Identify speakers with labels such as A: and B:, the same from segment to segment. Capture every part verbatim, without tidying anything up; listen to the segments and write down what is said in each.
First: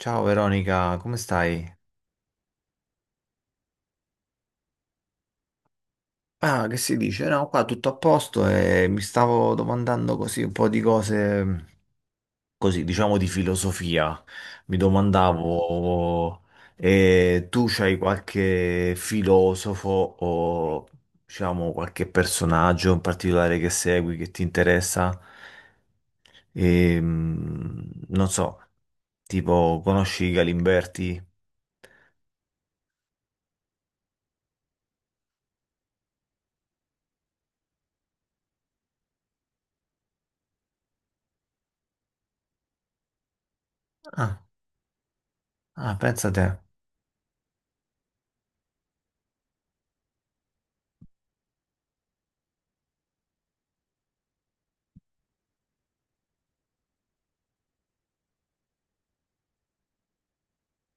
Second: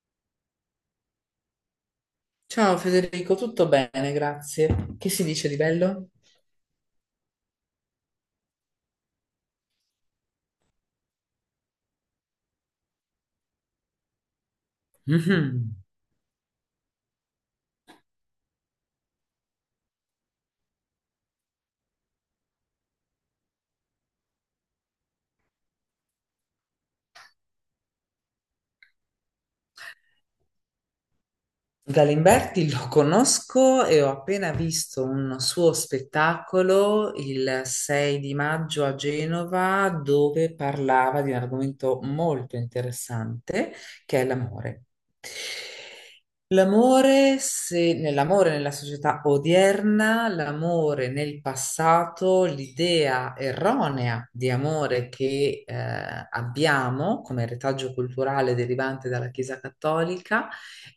A: Ciao Veronica, come stai?
B: Ciao Federico, tutto bene, grazie. Che si dice di bello?
A: Ah, che si dice? No, qua tutto a posto e mi stavo domandando così un po' di cose, così diciamo di filosofia. Mi
B: Mhm.
A: domandavo, eh, tu c'hai qualche filosofo o diciamo qualche personaggio in particolare che segui, che ti interessa? Ehm, non so, tipo conosci Galimberti?
B: Galimberti lo conosco e ho appena visto un suo spettacolo il sei di maggio a Genova dove parlava di un argomento molto interessante che è
A: Ah,
B: l'amore.
A: ah, pensa te.
B: L'amore, se nell'amore nella società odierna, l'amore nel passato, l'idea erronea di amore che eh, abbiamo come retaggio culturale derivante dalla Chiesa Cattolica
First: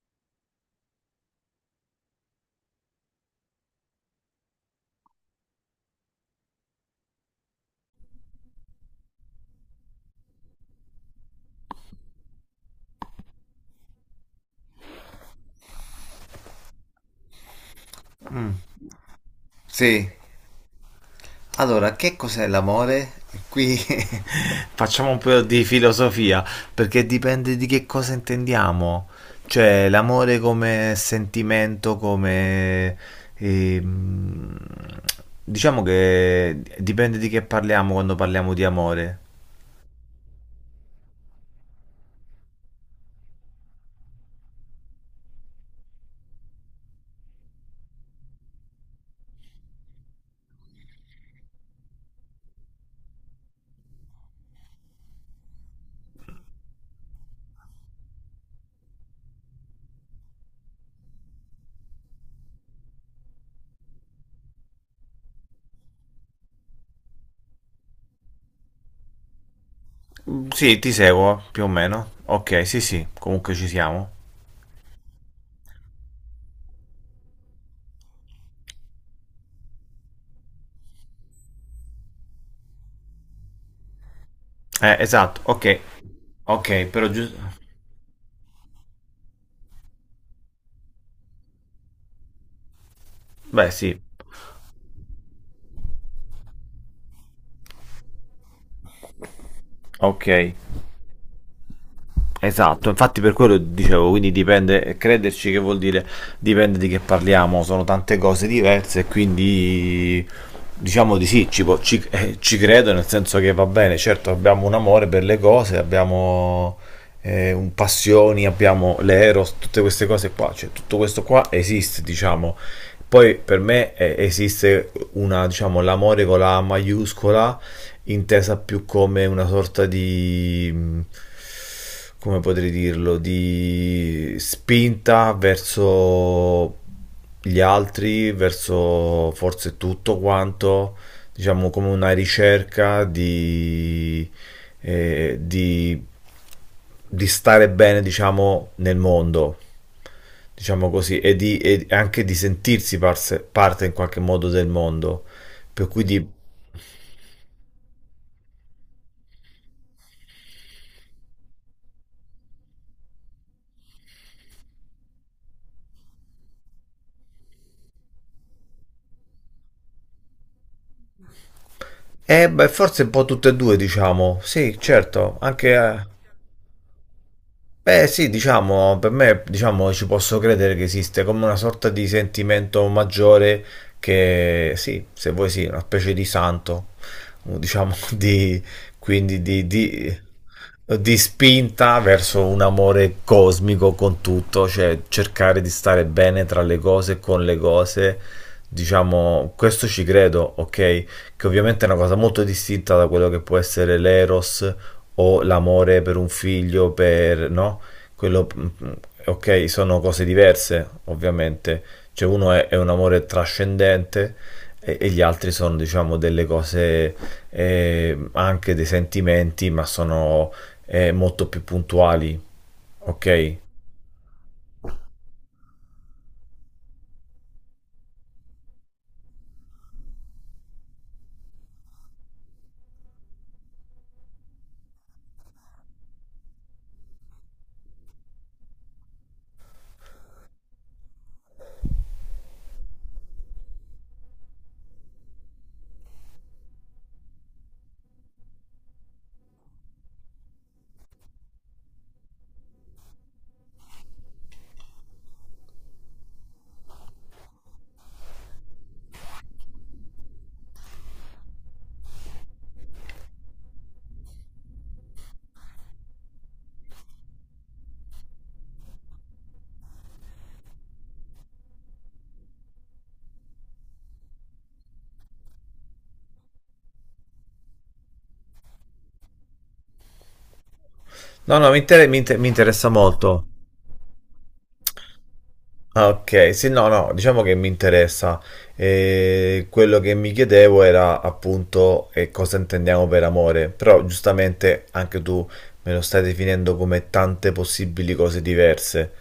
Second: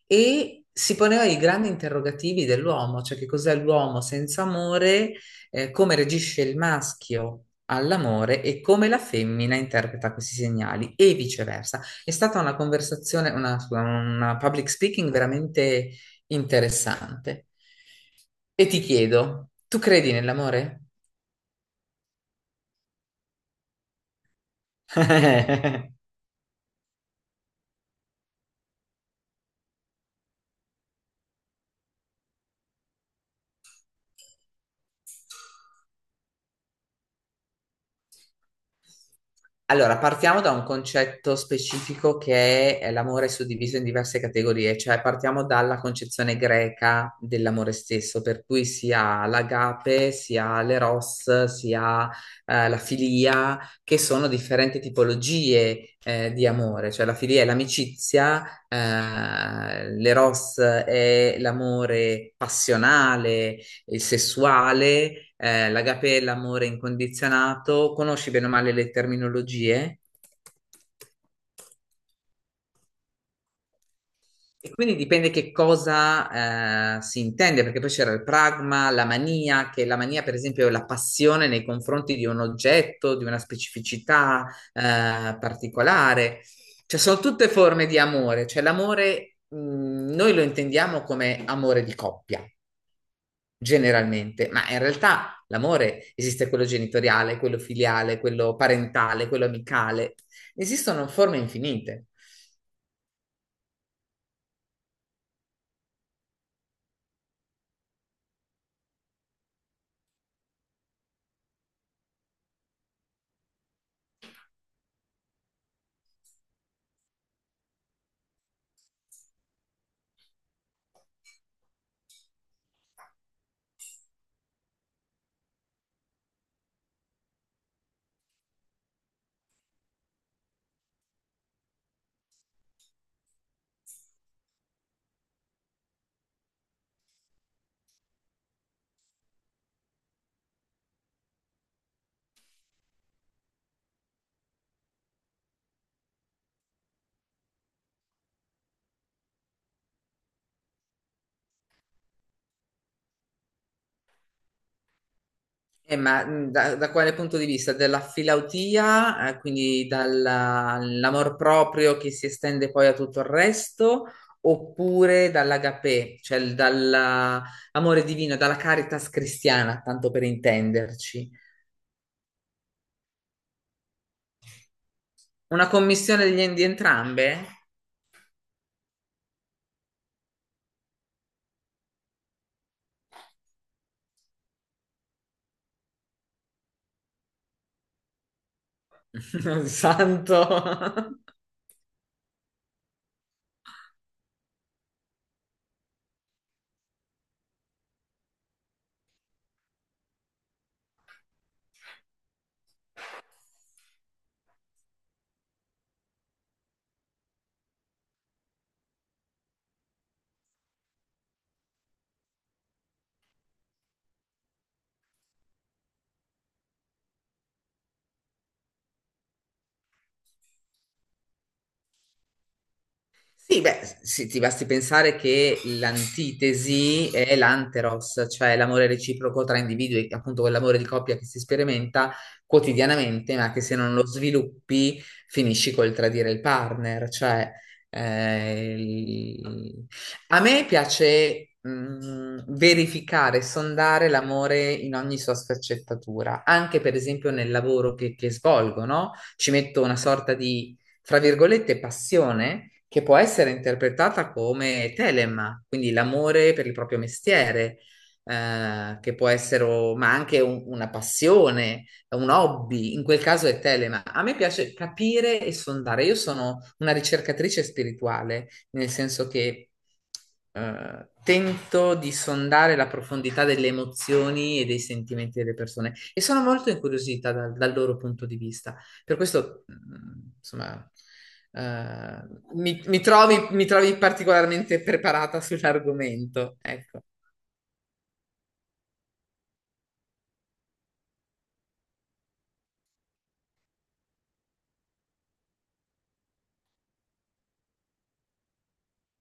B: e si poneva i grandi interrogativi dell'uomo, cioè che cos'è l'uomo senza amore, eh, come reagisce il maschio all'amore e come la femmina interpreta questi segnali e viceversa. È stata una conversazione, una, scusa, una public speaking veramente interessante.
A: Mm.
B: E ti chiedo, tu
A: Sì.
B: credi nell'amore?
A: Allora, che cos'è l'amore? Qui facciamo un po' di filosofia, perché dipende di che cosa intendiamo. Cioè, l'amore come sentimento, come... ehm, diciamo che dipende di che parliamo quando parliamo di amore.
B: Allora, partiamo da un concetto specifico che è l'amore suddiviso in diverse categorie, cioè partiamo dalla concezione greca dell'amore stesso, per cui si ha l'agape, si ha l'eros, si ha eh, la filia, che sono differenti tipologie eh, di amore, cioè la filia è l'amicizia, eh, l'eros è l'amore passionale, il sessuale, eh, l'agapè, l'amore incondizionato. Conosci bene o male le terminologie?
A: Mm, sì, ti seguo, più o meno. Ok, sì, sì, comunque ci siamo.
B: E quindi dipende che cosa eh, si intende, perché poi c'era il pragma, la mania, che la mania, per esempio, è la passione nei confronti di un oggetto, di una specificità
A: Eh,
B: eh,
A: esatto, ok.
B: particolare.
A: Ok,
B: Cioè,
A: però
B: sono tutte
A: giusto...
B: forme di amore. Cioè, l'amore, mh, noi lo intendiamo come amore di coppia.
A: Beh, sì,
B: Generalmente, ma in realtà l'amore esiste quello genitoriale, quello filiale, quello parentale, quello amicale.
A: ok.
B: Esistono forme infinite.
A: Esatto, infatti per quello dicevo, quindi dipende, crederci che vuol dire dipende di che parliamo, sono tante cose diverse e quindi diciamo di sì, ci, po- ci- eh, ci credo nel senso che va bene, certo abbiamo un amore per le cose, abbiamo eh, un passioni, abbiamo l'eros, tutte queste cose qua, cioè tutto questo qua esiste, diciamo. Poi per me eh, esiste una, diciamo, l'amore con la A maiuscola intesa più come una sorta di, mh, come potrei dirlo, di spinta verso gli altri, verso forse tutto quanto, diciamo come una ricerca di, eh, di, di stare bene, diciamo, nel mondo diciamo così, e, di, e anche di sentirsi parse- parte in qualche modo del mondo, per
B: Eh,
A: cui
B: ma
A: di...
B: mh, da, da quale punto di vista? Dalla filautia, eh, quindi dall'amor proprio che si estende poi a tutto il resto, oppure dall'agapè, cioè il- dall'amore divino, dalla caritas cristiana, tanto per intenderci.
A: Eh, beh, forse un po' tutte e due, diciamo. Sì, certo,
B: Una
A: anche eh.
B: commissione degli- di entrambe?
A: Beh, sì, diciamo, per me, diciamo, ci posso credere che esiste come una sorta di sentimento maggiore che, sì, se vuoi sì, una specie di santo, diciamo, di, quindi di, di,
B: Santo.
A: di spinta verso un amore cosmico con tutto, cioè cercare di stare bene tra le cose, e con le cose, diciamo, questo ci credo, ok? Che ovviamente è una cosa molto distinta da quello che può essere l'eros o l'amore per un figlio, per, no? Quello, mm, mm, ok, sono cose diverse, ovviamente. Cioè uno è, è un amore trascendente e, e gli altri sono, diciamo, delle cose, eh, anche dei sentimenti, ma sono eh, molto più puntuali, ok?
B: Sì, beh, s- sì, ti basti pensare che l'antitesi è l'anteros, cioè l'amore reciproco tra individui, appunto quell'amore di coppia che si sperimenta quotidianamente, ma che se non lo sviluppi finisci col tradire il partner. Cioè, eh, il- a me piace mh, verificare, sondare l'amore in ogni sua sfaccettatura, anche per esempio nel lavoro che, che svolgo, no? Ci metto una sorta di fra virgolette, passione che può essere interpretata come telema, quindi l'amore per il proprio mestiere, eh, che può essere, o- ma anche un- una passione, un hobby, in quel caso è telema. A me piace capire e sondare. Io sono una ricercatrice spirituale, nel senso che eh, tento di sondare la profondità delle emozioni e dei sentimenti delle persone e sono molto incuriosita dal, dal loro punto di vista. Per questo, mh, insomma,
A: No, no, mi inter- mi
B: eh,
A: inter- mi
B: mi,
A: interessa
B: mi
A: molto.
B: trovi, mi trovi particolarmente preparata
A: Ah, ok,
B: sull'argomento,
A: sì, no,
B: ecco.
A: no, diciamo che mi interessa. Eh, quello che mi chiedevo era appunto eh, cosa intendiamo per amore, però giustamente anche tu me lo stai definendo come tante possibili cose diverse.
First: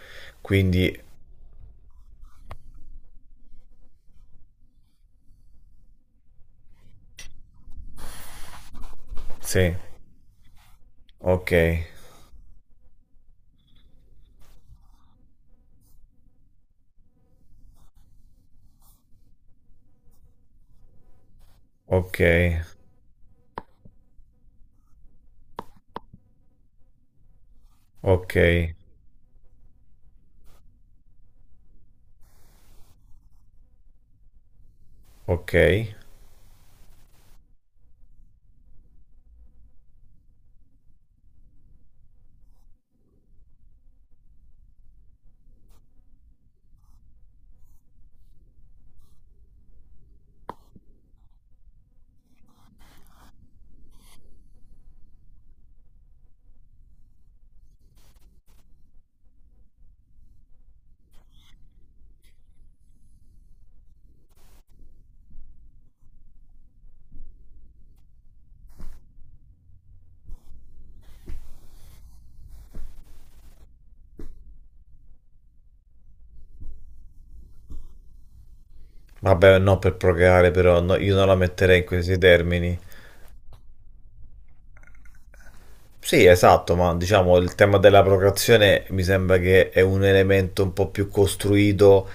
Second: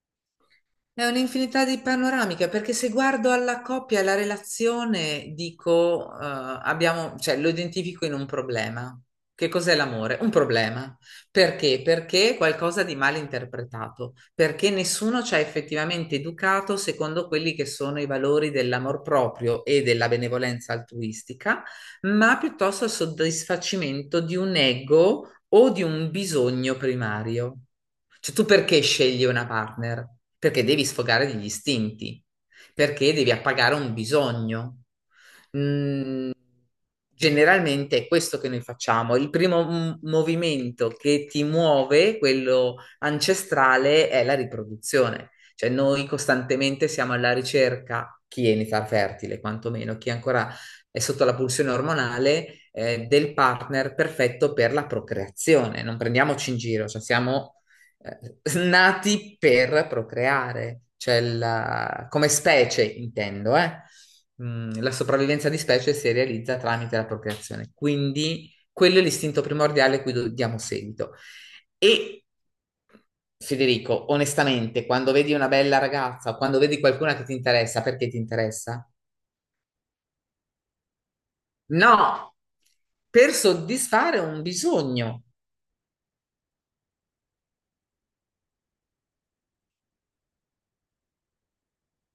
A: Quindi,
B: È un'infinità di panoramiche, perché se guardo alla coppia e alla relazione, dico, eh, abbiamo, cioè, lo identifico in un problema. Che
A: sì,
B: cos'è l'amore? Un problema.
A: ok,
B: Perché? Perché è qualcosa di mal interpretato, perché nessuno ci ha effettivamente educato secondo quelli che sono i valori dell'amor proprio e della benevolenza altruistica,
A: ok,
B: ma piuttosto al soddisfacimento di un ego o di un bisogno primario. Cioè,
A: ok,
B: tu perché scegli una partner? Perché devi sfogare degli istinti, perché devi appagare un bisogno.
A: ok.
B: Mm, generalmente è questo che noi facciamo. Il primo m- movimento che ti muove, quello ancestrale, è la riproduzione. Cioè noi costantemente siamo alla ricerca, chi è in età fertile, quantomeno, chi ancora è sotto la pulsione ormonale, eh, del partner perfetto per la procreazione. Non prendiamoci in giro, cioè siamo eh, nati per procreare, cioè la- come specie intendo, eh. Mm, la sopravvivenza di specie si realizza tramite la procreazione, quindi quello è l'istinto primordiale a cui do- diamo seguito. E Federico, onestamente, quando vedi una bella ragazza o quando vedi qualcuna che ti interessa, perché ti interessa?
A: Vabbè, no, per procreare però, no, io non la metterei in questi
B: No,
A: termini.
B: per soddisfare un bisogno.
A: Sì, esatto, ma diciamo il tema della procreazione mi sembra che è un elemento un po' più costruito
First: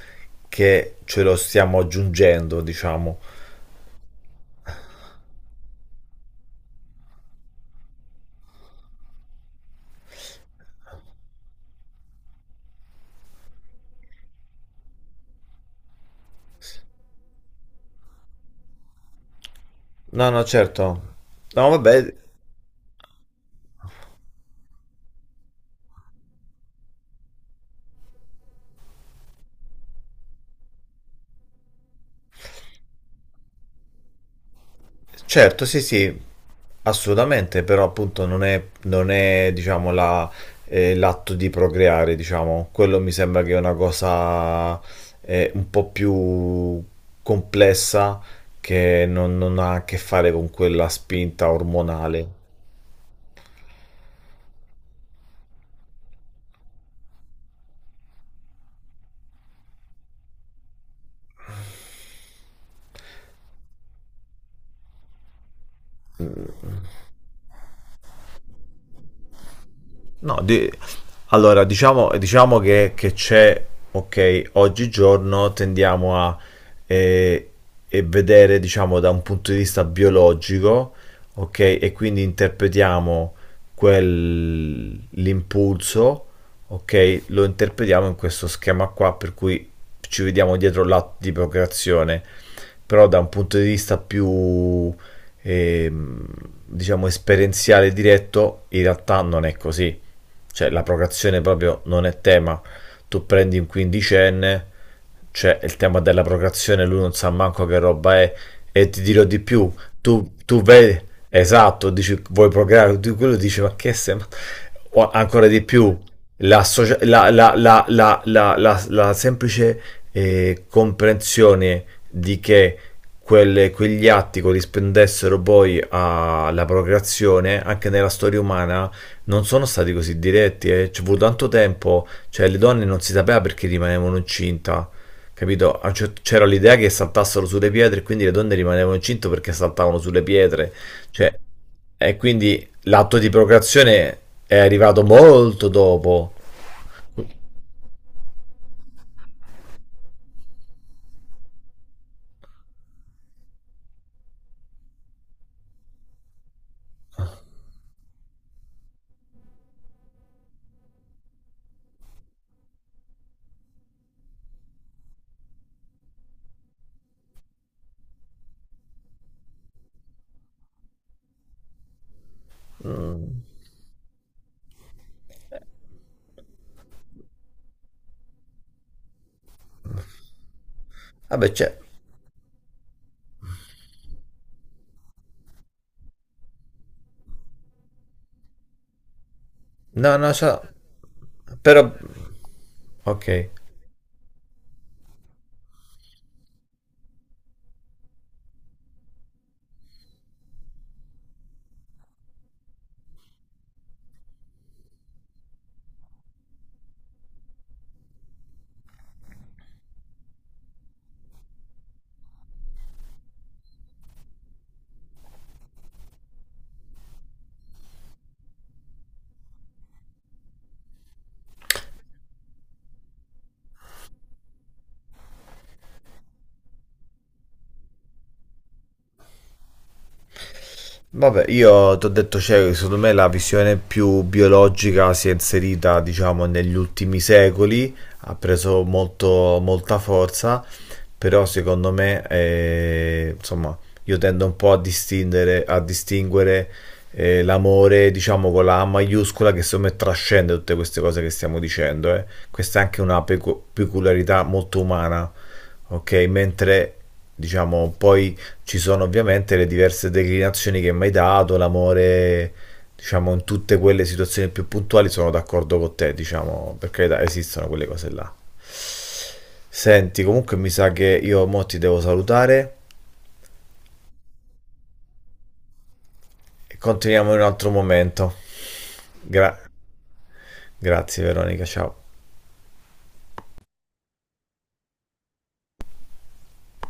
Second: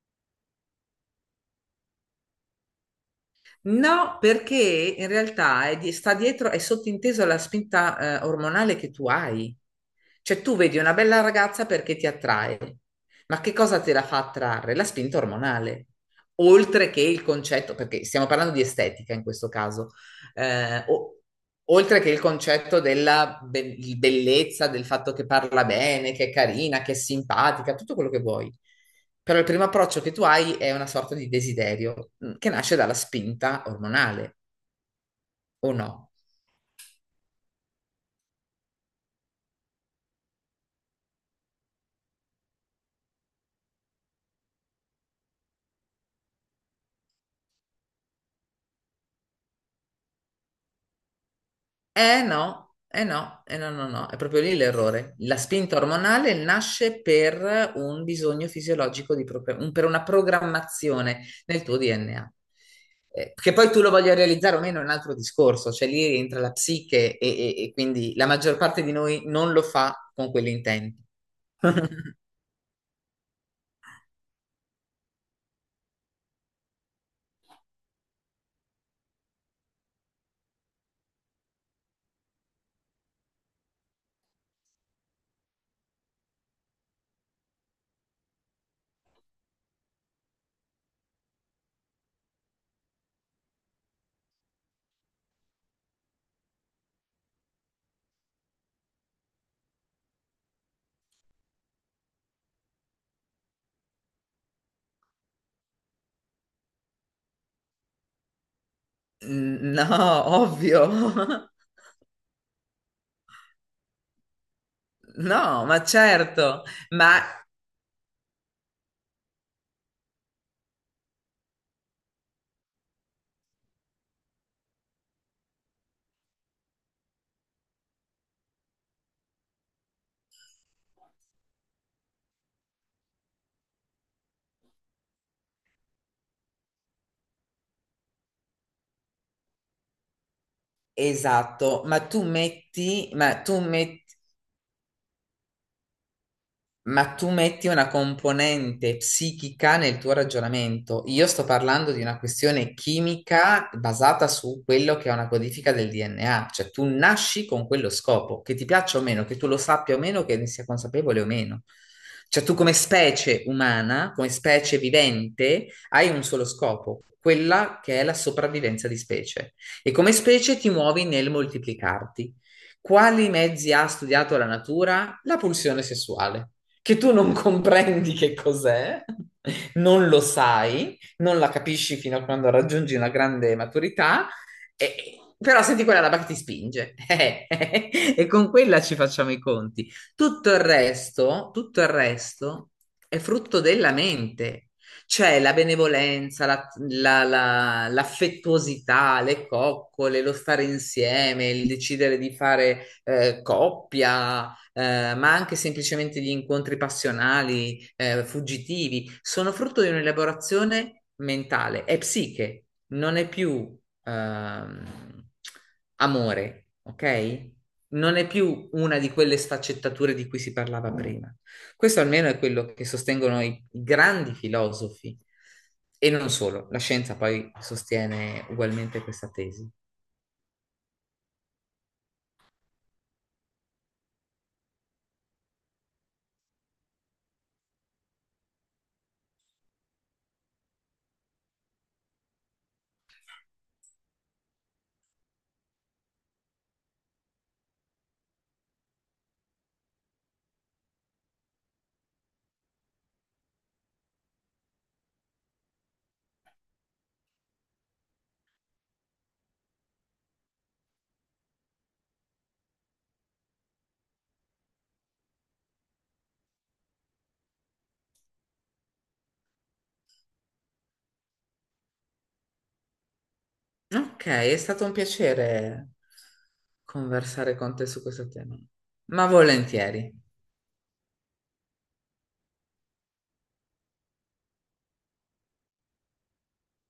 A: che ce lo stiamo aggiungendo, diciamo.
B: No, perché in realtà è di- sta dietro, è sottinteso la spinta, eh, ormonale che tu hai. Cioè tu vedi una bella ragazza perché ti attrae, ma che cosa te la fa attrarre? La spinta ormonale, oltre che il concetto, perché stiamo parlando di estetica in questo caso,
A: No, no,
B: eh,
A: certo.
B: o-
A: No,
B: oltre che
A: vabbè,
B: il concetto della be- di bellezza, del fatto che parla bene, che è carina, che è simpatica, tutto quello che vuoi. Però il primo approccio che tu hai è una sorta di desiderio mm, che nasce dalla spinta ormonale,
A: certo,
B: o
A: sì,
B: no?
A: sì, assolutamente, però appunto non è, non è diciamo, la- eh, l'atto di procreare, diciamo. Quello mi sembra che è una cosa eh, un po' più complessa che non non ha a che fare con quella spinta
B: Eh
A: ormonale.
B: no, eh no, eh no, no, no, è proprio lì l'errore. La spinta ormonale nasce per un bisogno fisiologico, di propria- un- per una programmazione nel tuo D N A. Eh, che poi tu lo voglia realizzare o meno è un altro discorso, cioè lì rientra la psiche e, e- e quindi la maggior parte di noi non lo fa con
A: No, di-
B: quell'intento.
A: allora diciamo, diciamo che, che c'è, ok, oggigiorno tendiamo a eh, e vedere, diciamo, da un punto di vista biologico, ok, e quindi interpretiamo quel- l'impulso, ok, lo interpretiamo in questo schema qua, per cui ci vediamo dietro l'atto di procreazione, però da un punto di vista più, ehm, diciamo, esperienziale diretto, in realtà non è così, cioè la procreazione proprio non è tema. Tu prendi un quindicenne, c'è il tema della procreazione, lui non sa manco che roba è, e ti dirò di più,
B: Mm, no,
A: tu, tu
B: ovvio.
A: vedi, esatto, dici vuoi procreare, tu quello dici ma che sei, ma... O ancora di
B: No, ma
A: più,
B: certo,
A: la, socia-
B: ma
A: la, la, la, la, la, la, la semplice eh, comprensione di che quelle- quegli atti corrispondessero poi alla procreazione, anche nella storia umana, non sono stati così diretti, eh. Ci è voluto tanto tempo, cioè le donne non si sapeva perché rimanevano incinta, capito? A un cer- C'era l'idea che saltassero sulle pietre e quindi le donne rimanevano incinte perché saltavano sulle pietre, cioè,
B: esatto, ma
A: e
B: tu
A: quindi
B: metti,
A: l'atto di
B: ma tu metti
A: procreazione è arrivato molto dopo.
B: Ma tu metti una componente psichica nel tuo ragionamento. Io sto parlando di una questione chimica basata su quello che è una codifica del D N A, cioè tu nasci con quello scopo, che ti piaccia o meno, che tu lo sappia o meno, che ne sia consapevole o meno. Cioè tu come specie umana, come specie vivente, hai un solo scopo, quella che è la sopravvivenza di specie. E come specie ti muovi nel moltiplicarti. Quali
A: Mm.
B: mezzi ha studiato la natura? La pulsione sessuale che tu non comprendi che cos'è, non lo sai, non la
A: Vabbè, c'è,
B: capisci fino a quando raggiungi una grande maturità, e- però senti quella roba che ti spinge e con quella ci facciamo i conti.
A: no, no,
B: Tutto
A: c'è,
B: il resto, tutto
A: però,
B: il resto è
A: ok.
B: frutto della mente. Cioè la benevolenza, la- la- la- l'affettuosità, le coccole, lo stare insieme, il decidere di fare eh, coppia, eh, ma anche semplicemente gli incontri passionali, eh, fuggitivi, sono frutto di un'elaborazione mentale, è psiche, non è più ehm, amore, ok? Non è più una di quelle sfaccettature di cui si parlava prima. Questo almeno è quello che sostengono i i grandi filosofi. E non solo, la scienza poi sostiene ugualmente questa tesi.
A: Vabbè, io ti ho detto, cioè, secondo me la visione più biologica si è inserita, diciamo, negli ultimi secoli, ha preso molto, molta forza, però secondo me, eh, insomma, io tendo un po' a distinguere, a distinguere eh, l'amore, diciamo, con la A maiuscola, che secondo me trascende tutte queste cose che stiamo dicendo, eh. Questa è anche una pecu- peculiarità molto umana, ok? Mentre, diciamo, poi ci sono ovviamente le diverse declinazioni che mi hai dato, l'amore, diciamo, in tutte quelle situazioni più puntuali sono d'accordo con te, diciamo, per carità, esistono quelle cose là. Senti, comunque mi sa che io mo ti devo salutare
B: Ok, è stato un piacere
A: e continuiamo in un
B: conversare
A: altro
B: con te su questo
A: momento.
B: tema, ma
A: Gra-
B: volentieri.
A: grazie Veronica, ciao.